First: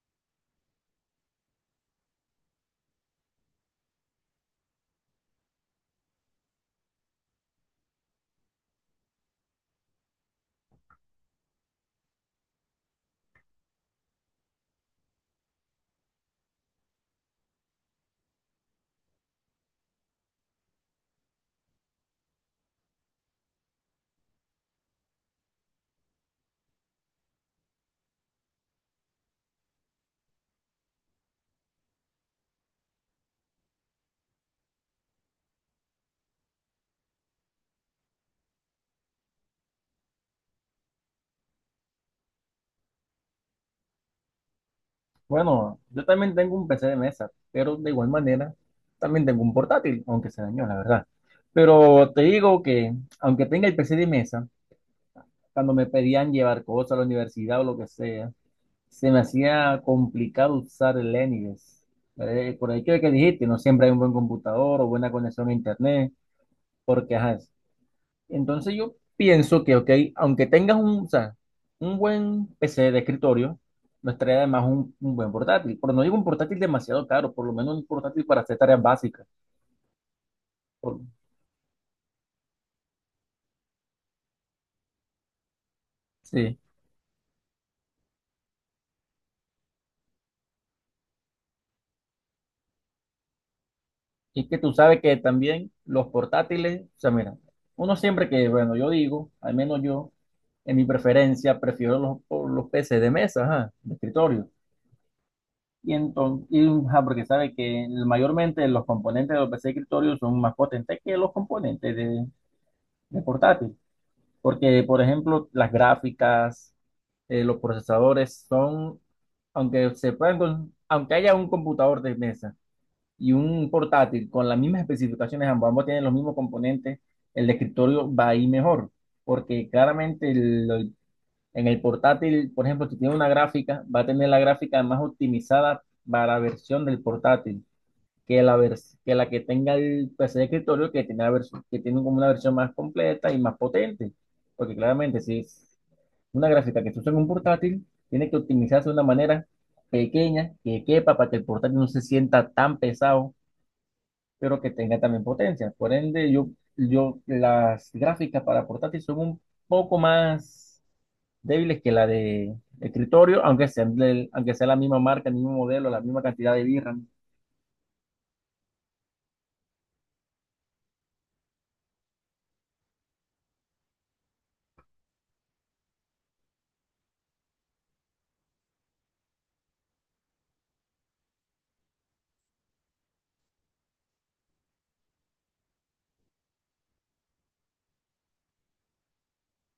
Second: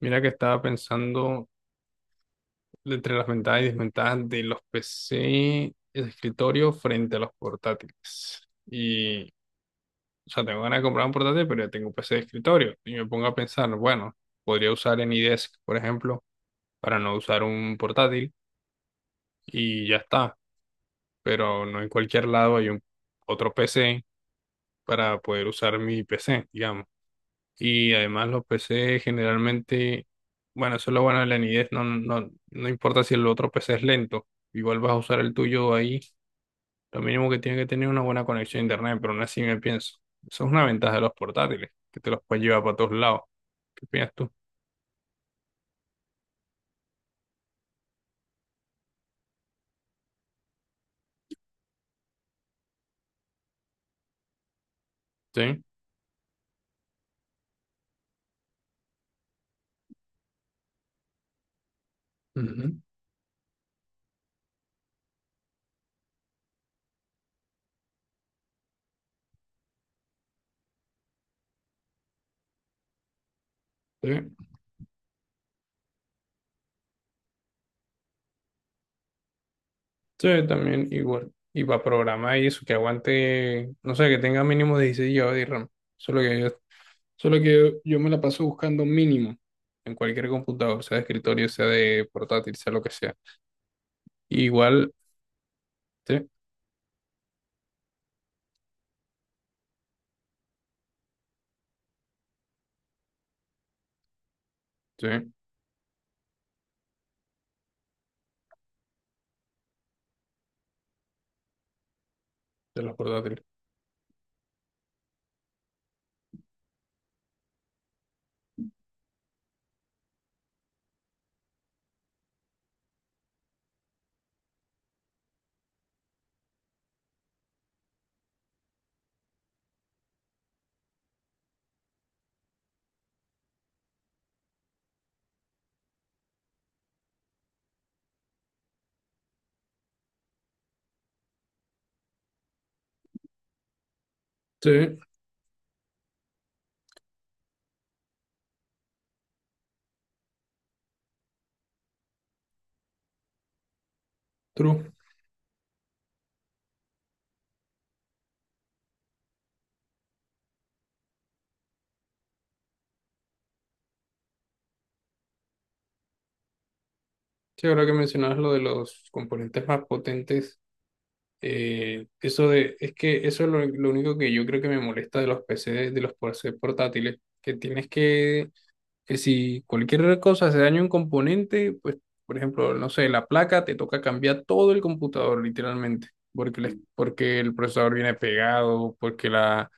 Mira que estaba pensando entre las ventajas y desventajas de los PC de escritorio frente a los portátiles. O sea, tengo ganas de comprar un portátil, pero ya tengo un PC de escritorio. Y me pongo a pensar, bueno, podría usar AnyDesk, por ejemplo, para no usar un portátil y ya está. Pero no en cualquier lado hay un otro PC para poder usar mi PC, digamos. Y además los PC generalmente, bueno, eso es lo bueno de la nidez, no importa si el otro PC es lento, igual vas a usar el tuyo ahí, lo mínimo que tiene que tener una buena conexión a internet, pero aún así me pienso, eso es una ventaja de los portátiles, que te los puedes llevar para todos lados. ¿Qué opinas tú? Bueno, yo también tengo un PC de mesa, pero de igual manera también tengo un portátil, aunque se dañó, la verdad. Pero te digo que, aunque tenga el PC de mesa, Sí. cuando me pedían llevar cosas a la universidad o lo que sea, se me hacía complicado usar el Linux. Por Ujú. ahí que dijiste, no siempre hay un buen computador o buena conexión a internet, porque ajá, entonces yo pienso que, ok, aunque tengas o sea, un buen PC de escritorio, no Sí. estaría además un buen portátil. Pero no digo un portátil demasiado caro, por lo menos un portátil para hacer tareas básicas. Sí, también Por- igual. Y para programar y eso, que aguante, no sé, que tenga mínimo 16 GB de RAM. Solo que yo, sí. solo que yo me la paso buscando mínimo en cualquier computador, sea de escritorio, sea de portátil, sea lo que sea. Y es que tú Igual, sabes que también los sí, portátiles, o sea, mira, uno siempre que, bueno, yo digo, al menos yo, en mi preferencia, prefiero por los PC de mesa, ajá, de escritorio. sí, de Y entonces, porque sabe que mayormente los componentes de los PC de escritorio son más potentes que los componentes de, los de portátiles. portátil. Porque, por ejemplo, las gráficas, los procesadores son, aunque se puedan con- aunque haya un computador de mesa y un portátil con las mismas especificaciones, ambos tienen los mismos componentes, el de escritorio va a ir mejor, porque claramente en el portátil, por ejemplo, si tiene una gráfica, va a tener la gráfica más optimizada para la versión del portátil que la que tenga el PC de escritorio, que tiene, que tiene como una versión más completa y más potente. Sí, Porque claramente, si es una gráfica que se usa en un portátil, tiene que optimizarse de una manera pequeña, que quepa para que el portátil no se sienta tan pesado, pero que true. tenga también potencia. Por ende, yo las gráficas para portátil son un poco más débiles que la de escritorio, aunque sea la misma marca, el mismo modelo, la misma cantidad de VRAM. Sí, ahora que mencionabas lo de los componentes más potentes, eso de, es que eso es lo único que yo creo que me molesta de los PC portátiles, que tienes que si cualquier cosa se daña un componente, pues, por ejemplo, no sé, la placa, te toca cambiar todo el computador, literalmente, porque, porque el procesador viene pegado, porque la,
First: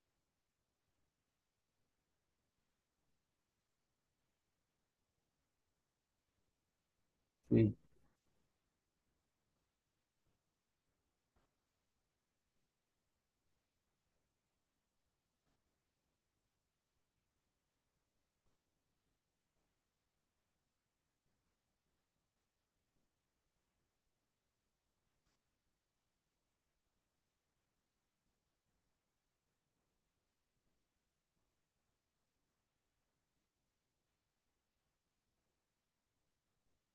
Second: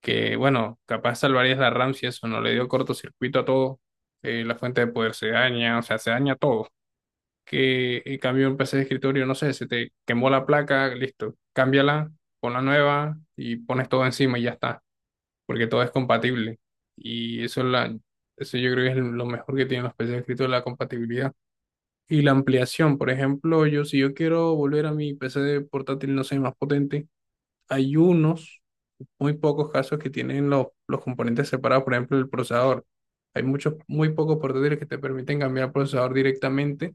que, bueno, capaz salvarías la RAM si eso no le dio cortocircuito a todo, la fuente de poder se daña, o sea, se daña todo. Sí. Que en cambio un PC de escritorio, no sé, se te quemó la placa, listo, cámbiala, pon la nueva y pones todo encima y ya está porque todo es compatible. Y eso, eso yo creo que es lo mejor que tienen los PCs escritos, la compatibilidad. Y la ampliación, por ejemplo, yo si yo quiero volver a mi PC de portátil, no sé, más potente, hay unos, muy pocos casos que tienen los componentes separados, por ejemplo, el procesador. Hay muchos, muy pocos portátiles que te permiten cambiar el procesador directamente,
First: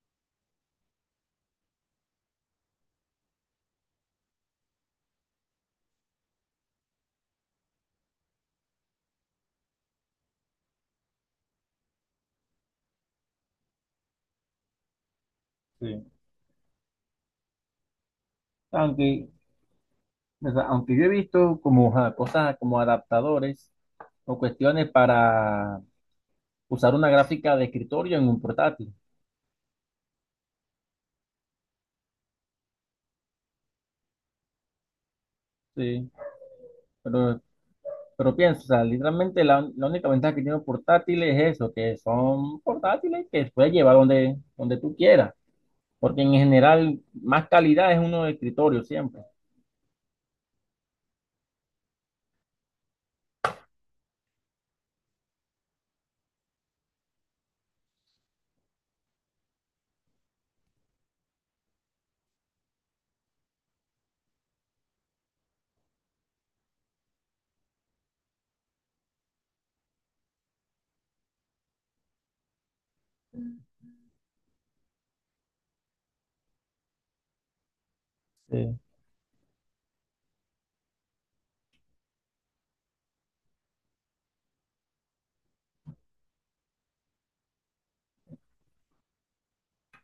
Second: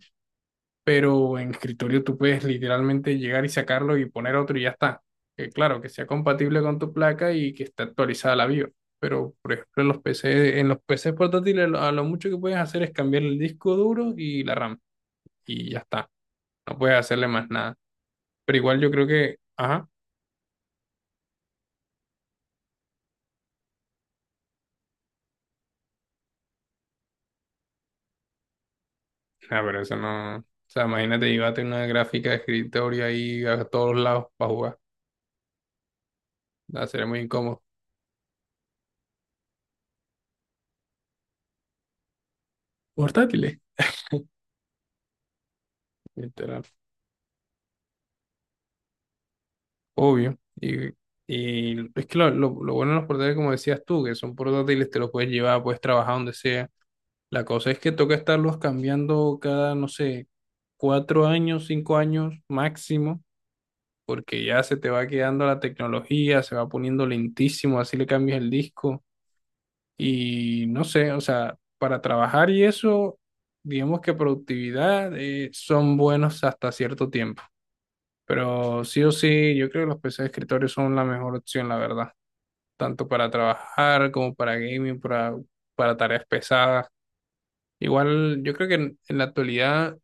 pero en escritorio tú puedes literalmente llegar y sacarlo y poner otro y ya está. Que claro, que sea compatible con tu placa y que esté actualizada la BIOS. Pero, por ejemplo, en los PCs portátiles, a lo mucho que puedes hacer es cambiar el disco duro y la RAM. Y ya Sí. está. No puedes hacerle más nada. Pero igual yo creo Aunque que, ajá, O sea, aunque yo he visto como ajá, cosas como adaptadores o cuestiones para usar una gráfica de escritorio en un portátil, ah, pero eso no. O sea, imagínate, llévate una gráfica de escritorio ahí a todos lados para jugar. sí, Va a ser muy pero, incómodo. pero pienso, o sea, literalmente la única ventaja que tiene un portátil es eso, que son portátiles que Portátiles, puedes llevar donde tú quieras, porque en literal. general más calidad es uno de escritorio siempre. Obvio. Y es que lo bueno de los portátiles, como decías tú, que son portátiles, te los puedes llevar, puedes trabajar donde sea. La cosa es que toca estarlos cambiando cada, no sé, cuatro años, cinco años máximo, porque ya se te va quedando la tecnología, se va poniendo lentísimo, así le cambias el disco. Y no sé, o sea, para trabajar y eso, digamos que productividad, son buenos hasta cierto tiempo. Sí, Pero sí o sí, yo creo que los PC de escritorio son la mejor opción, la verdad. Tanto para trabajar como para gaming, para tareas pesadas. Igual, yo creo que en la actualidad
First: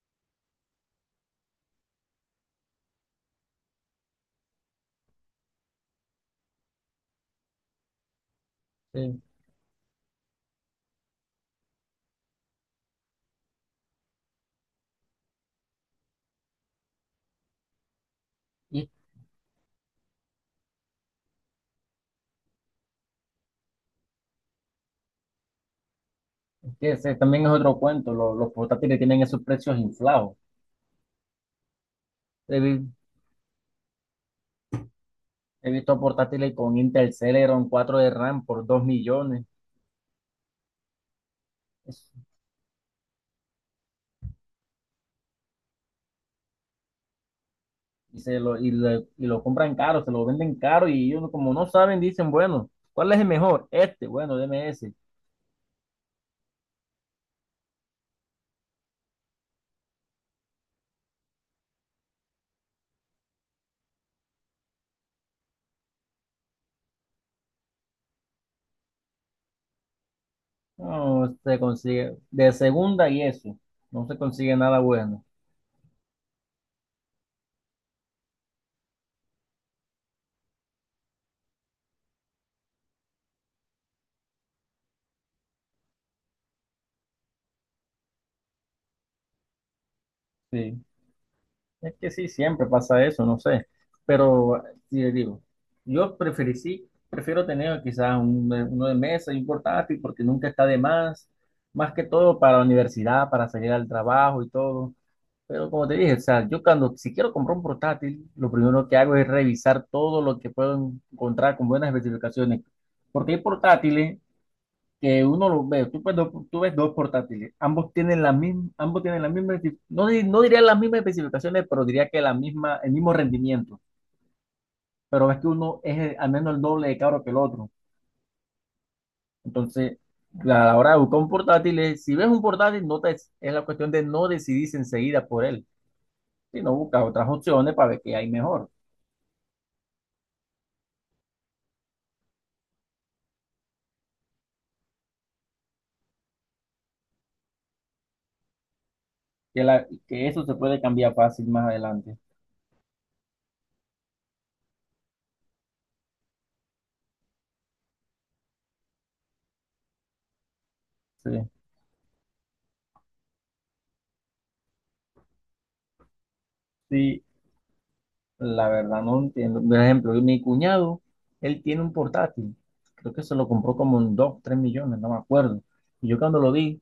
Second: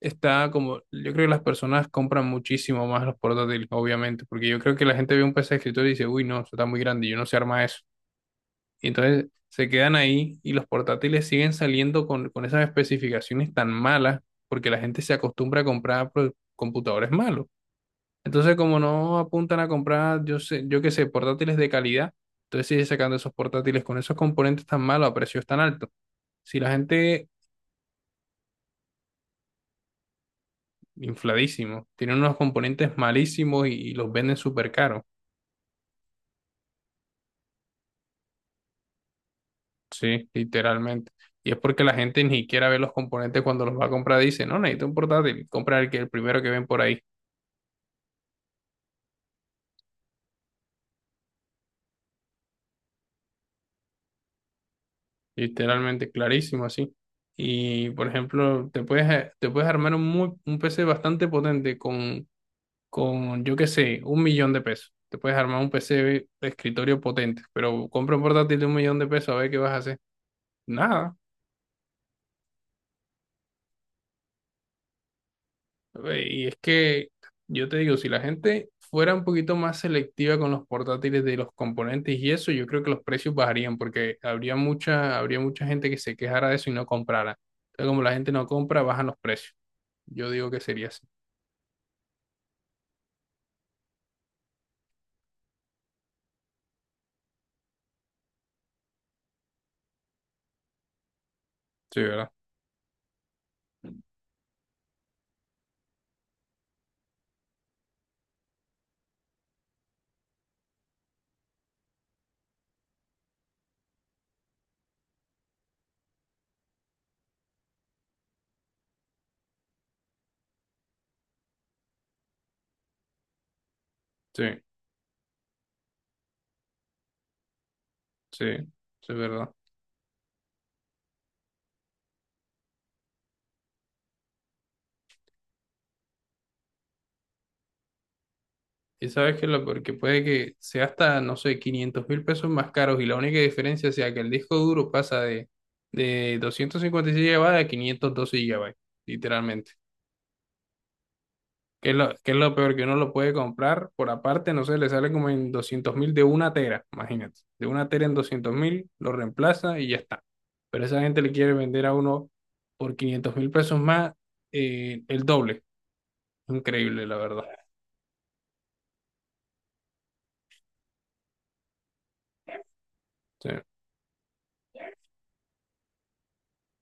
está como, yo creo que las personas compran muchísimo más los portátiles, obviamente, porque yo creo que la gente ve un PC de escritorio y dice, uy, no, eso está muy grande, yo no sé armar eso. Y sí. entonces se quedan ahí y los portátiles siguen saliendo con esas especificaciones tan malas porque la gente se acostumbra a comprar pues, computadores malos. Entonces, como Y no apuntan a comprar, yo sé, yo qué sé, portátiles de calidad, entonces sigue sacando esos portátiles con esos componentes tan malos a precios tan altos. Si la que ese gente, también es otro cuento, los portátiles tienen esos precios inflados. infladísimo, tiene unos He, vi- componentes malísimos y los venden súper caros, He visto portátiles con Intel Celeron 4 de RAM por 2 millones. sí, literalmente. Y es porque la Es- gente ni siquiera ve los componentes cuando los va a comprar, dice, no, necesito un portátil, compra el que, el primero que ven por ahí, y lo compran caro, se lo venden caro y ellos como no saben, dicen, bueno, ¿cuál es el mejor? Este, bueno, deme ese. literalmente, clarísimo así. Y, por ejemplo, te puedes armar un PC bastante potente con, yo qué sé, un millón de pesos. Te puedes armar un PC de escritorio potente, pero compra un portátil de un millón de pesos a ver qué vas a hacer. Nada. No se consigue de segunda y eso. No se consigue nada bueno. Y es que yo te digo, si la gente fuera un poquito más selectiva con los portátiles de los componentes y eso, yo creo que los precios bajarían porque habría mucha gente que se quejara de eso y no comprara. Entonces, como la gente no compra, bajan los precios. Yo digo que Sí. sería así. Es que sí, siempre pasa eso, no sé. Pero sí le digo, sí, prefiero tener quizás uno de mesa y un portátil porque nunca está de más. Más Sí, que ¿verdad? todo para la universidad, para salir al trabajo y todo. Pero como te dije, o sea, yo cuando si quiero comprar un portátil, lo primero que hago es revisar todo lo que puedo encontrar con buenas especificaciones. Porque hay portátiles que uno los ve, tú ves dos portátiles, ambos tienen la misma, no diría las mismas especificaciones, pero diría que la misma, el mismo rendimiento. Sí, Pero ves que uno es al menos el doble de caro que el otro. sí, sí, es verdad. Entonces, a la hora de buscar un portátil, si ves un portátil, no te, es la cuestión de no decidirse enseguida por él, sino buscar otras opciones para ver qué hay mejor. Y sabes que lo porque puede que sea hasta, no sé, 500.000 pesos más caros y la única diferencia sea que el disco duro pasa de 256 GB a 512 GB, que, literalmente. la, que eso se puede cambiar fácil más Que es lo, adelante. que es lo peor, que uno lo puede comprar por aparte, no sé, le sale como en 200.000 de una tera, imagínate. De una tera en 200.000, lo reemplaza y ya está. Pero esa gente le Sí, quiere vender a uno por 500.000 pesos más, el doble. Increíble, la sí, verdad. la verdad no entiendo. Por ejemplo, mi cuñado, él tiene un portátil. Creo que se lo Sí. compró como en 2 3 millones, no me acuerdo. Y yo cuando lo vi,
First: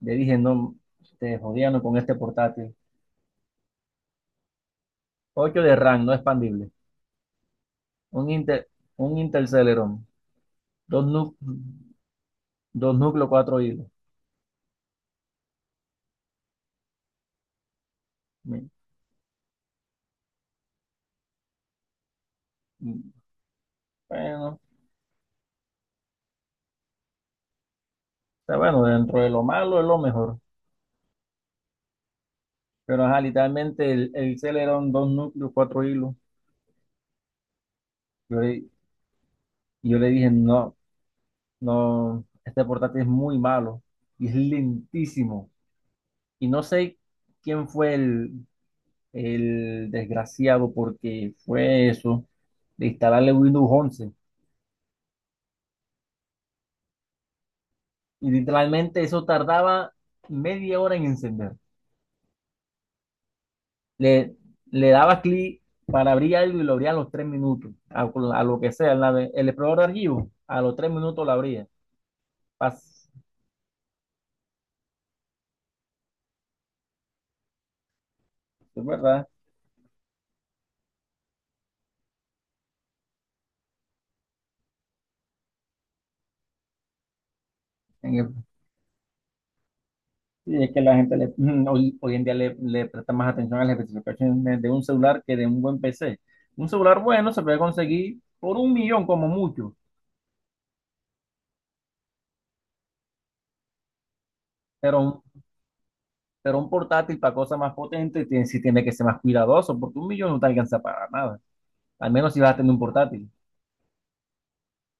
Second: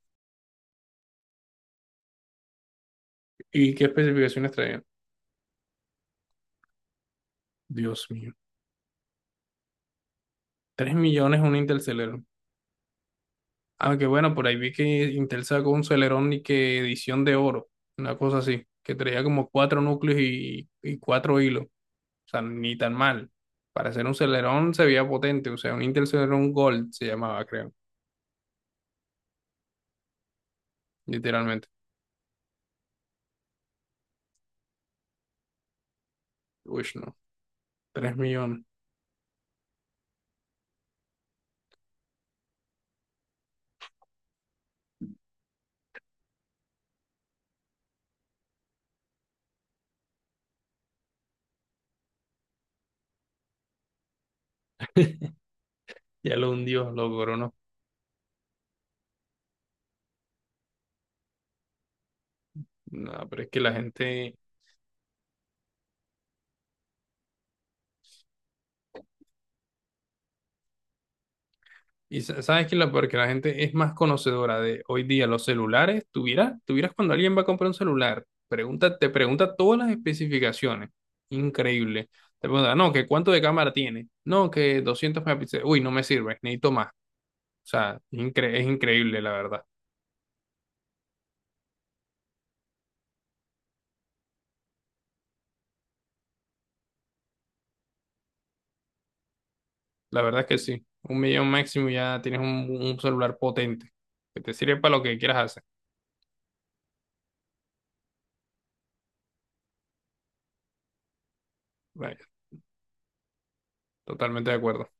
le dije, no, te jodían con este portátil. ¿Y qué especificaciones traían? 8 de RAM, no expandible. Dios Un mío. Intel, un Intel Celeron. tres Dos, nu- millones un Interceler. 2 núcleos, 4 hilos. Aunque bueno, por ahí vi que Intel sacó un Celerón y que edición de oro, una cosa así, Mi- que traía como cuatro núcleos y cuatro hilos. O sea, ni tan mal. Para hacer un Bueno, Celerón se veía potente, o sea, un Intel Celeron Gold se llamaba, creo, está bueno, dentro de lo malo es lo mejor. literalmente. Pero ajá, literalmente el Celeron, 2 núcleos, 4 hilos. Uy, no, 3 Yo, millones. Y yo le dije, no, no, este portátil es muy malo y es lentísimo. Y no sé quién fue el desgraciado porque fue eso, de instalarle Windows 11. Ya lo hundió, lo coronó. Y literalmente eso tardaba media hora en encender. No, pero es que la gente. Le, le daba clic para abrir algo y lo abría a los 3 minutos, a lo que sea, el explorador de archivos, a los 3 minutos lo abría. Sabes que la Pas- porque la gente es más conocedora de hoy día los celulares. Tuvieras, tuvieras cuando alguien va a comprar un celular, Es pregunta, te verdad. pregunta todas las especificaciones. Increíble. Te pregunta, no, que cuánto de cámara tiene. No, que 200 megapíxeles. Uy, no me sirve, necesito más. O sea, En el- es increíble, la verdad. Sí, es que la gente hoy en día le presta más atención a las especificaciones de un celular que de un buen PC. Un celular bueno se puede conseguir por un millón como mucho, La verdad es que sí. Un millón máximo y ya tienes un celular potente que te sirve para pero lo que quieras un, hacer. pero un portátil para cosas más potentes tiene, sí tiene que ser más cuidadoso, porque un millón no te alcanza para nada, al Vaya, menos si vas a tener un portátil. totalmente de acuerdo.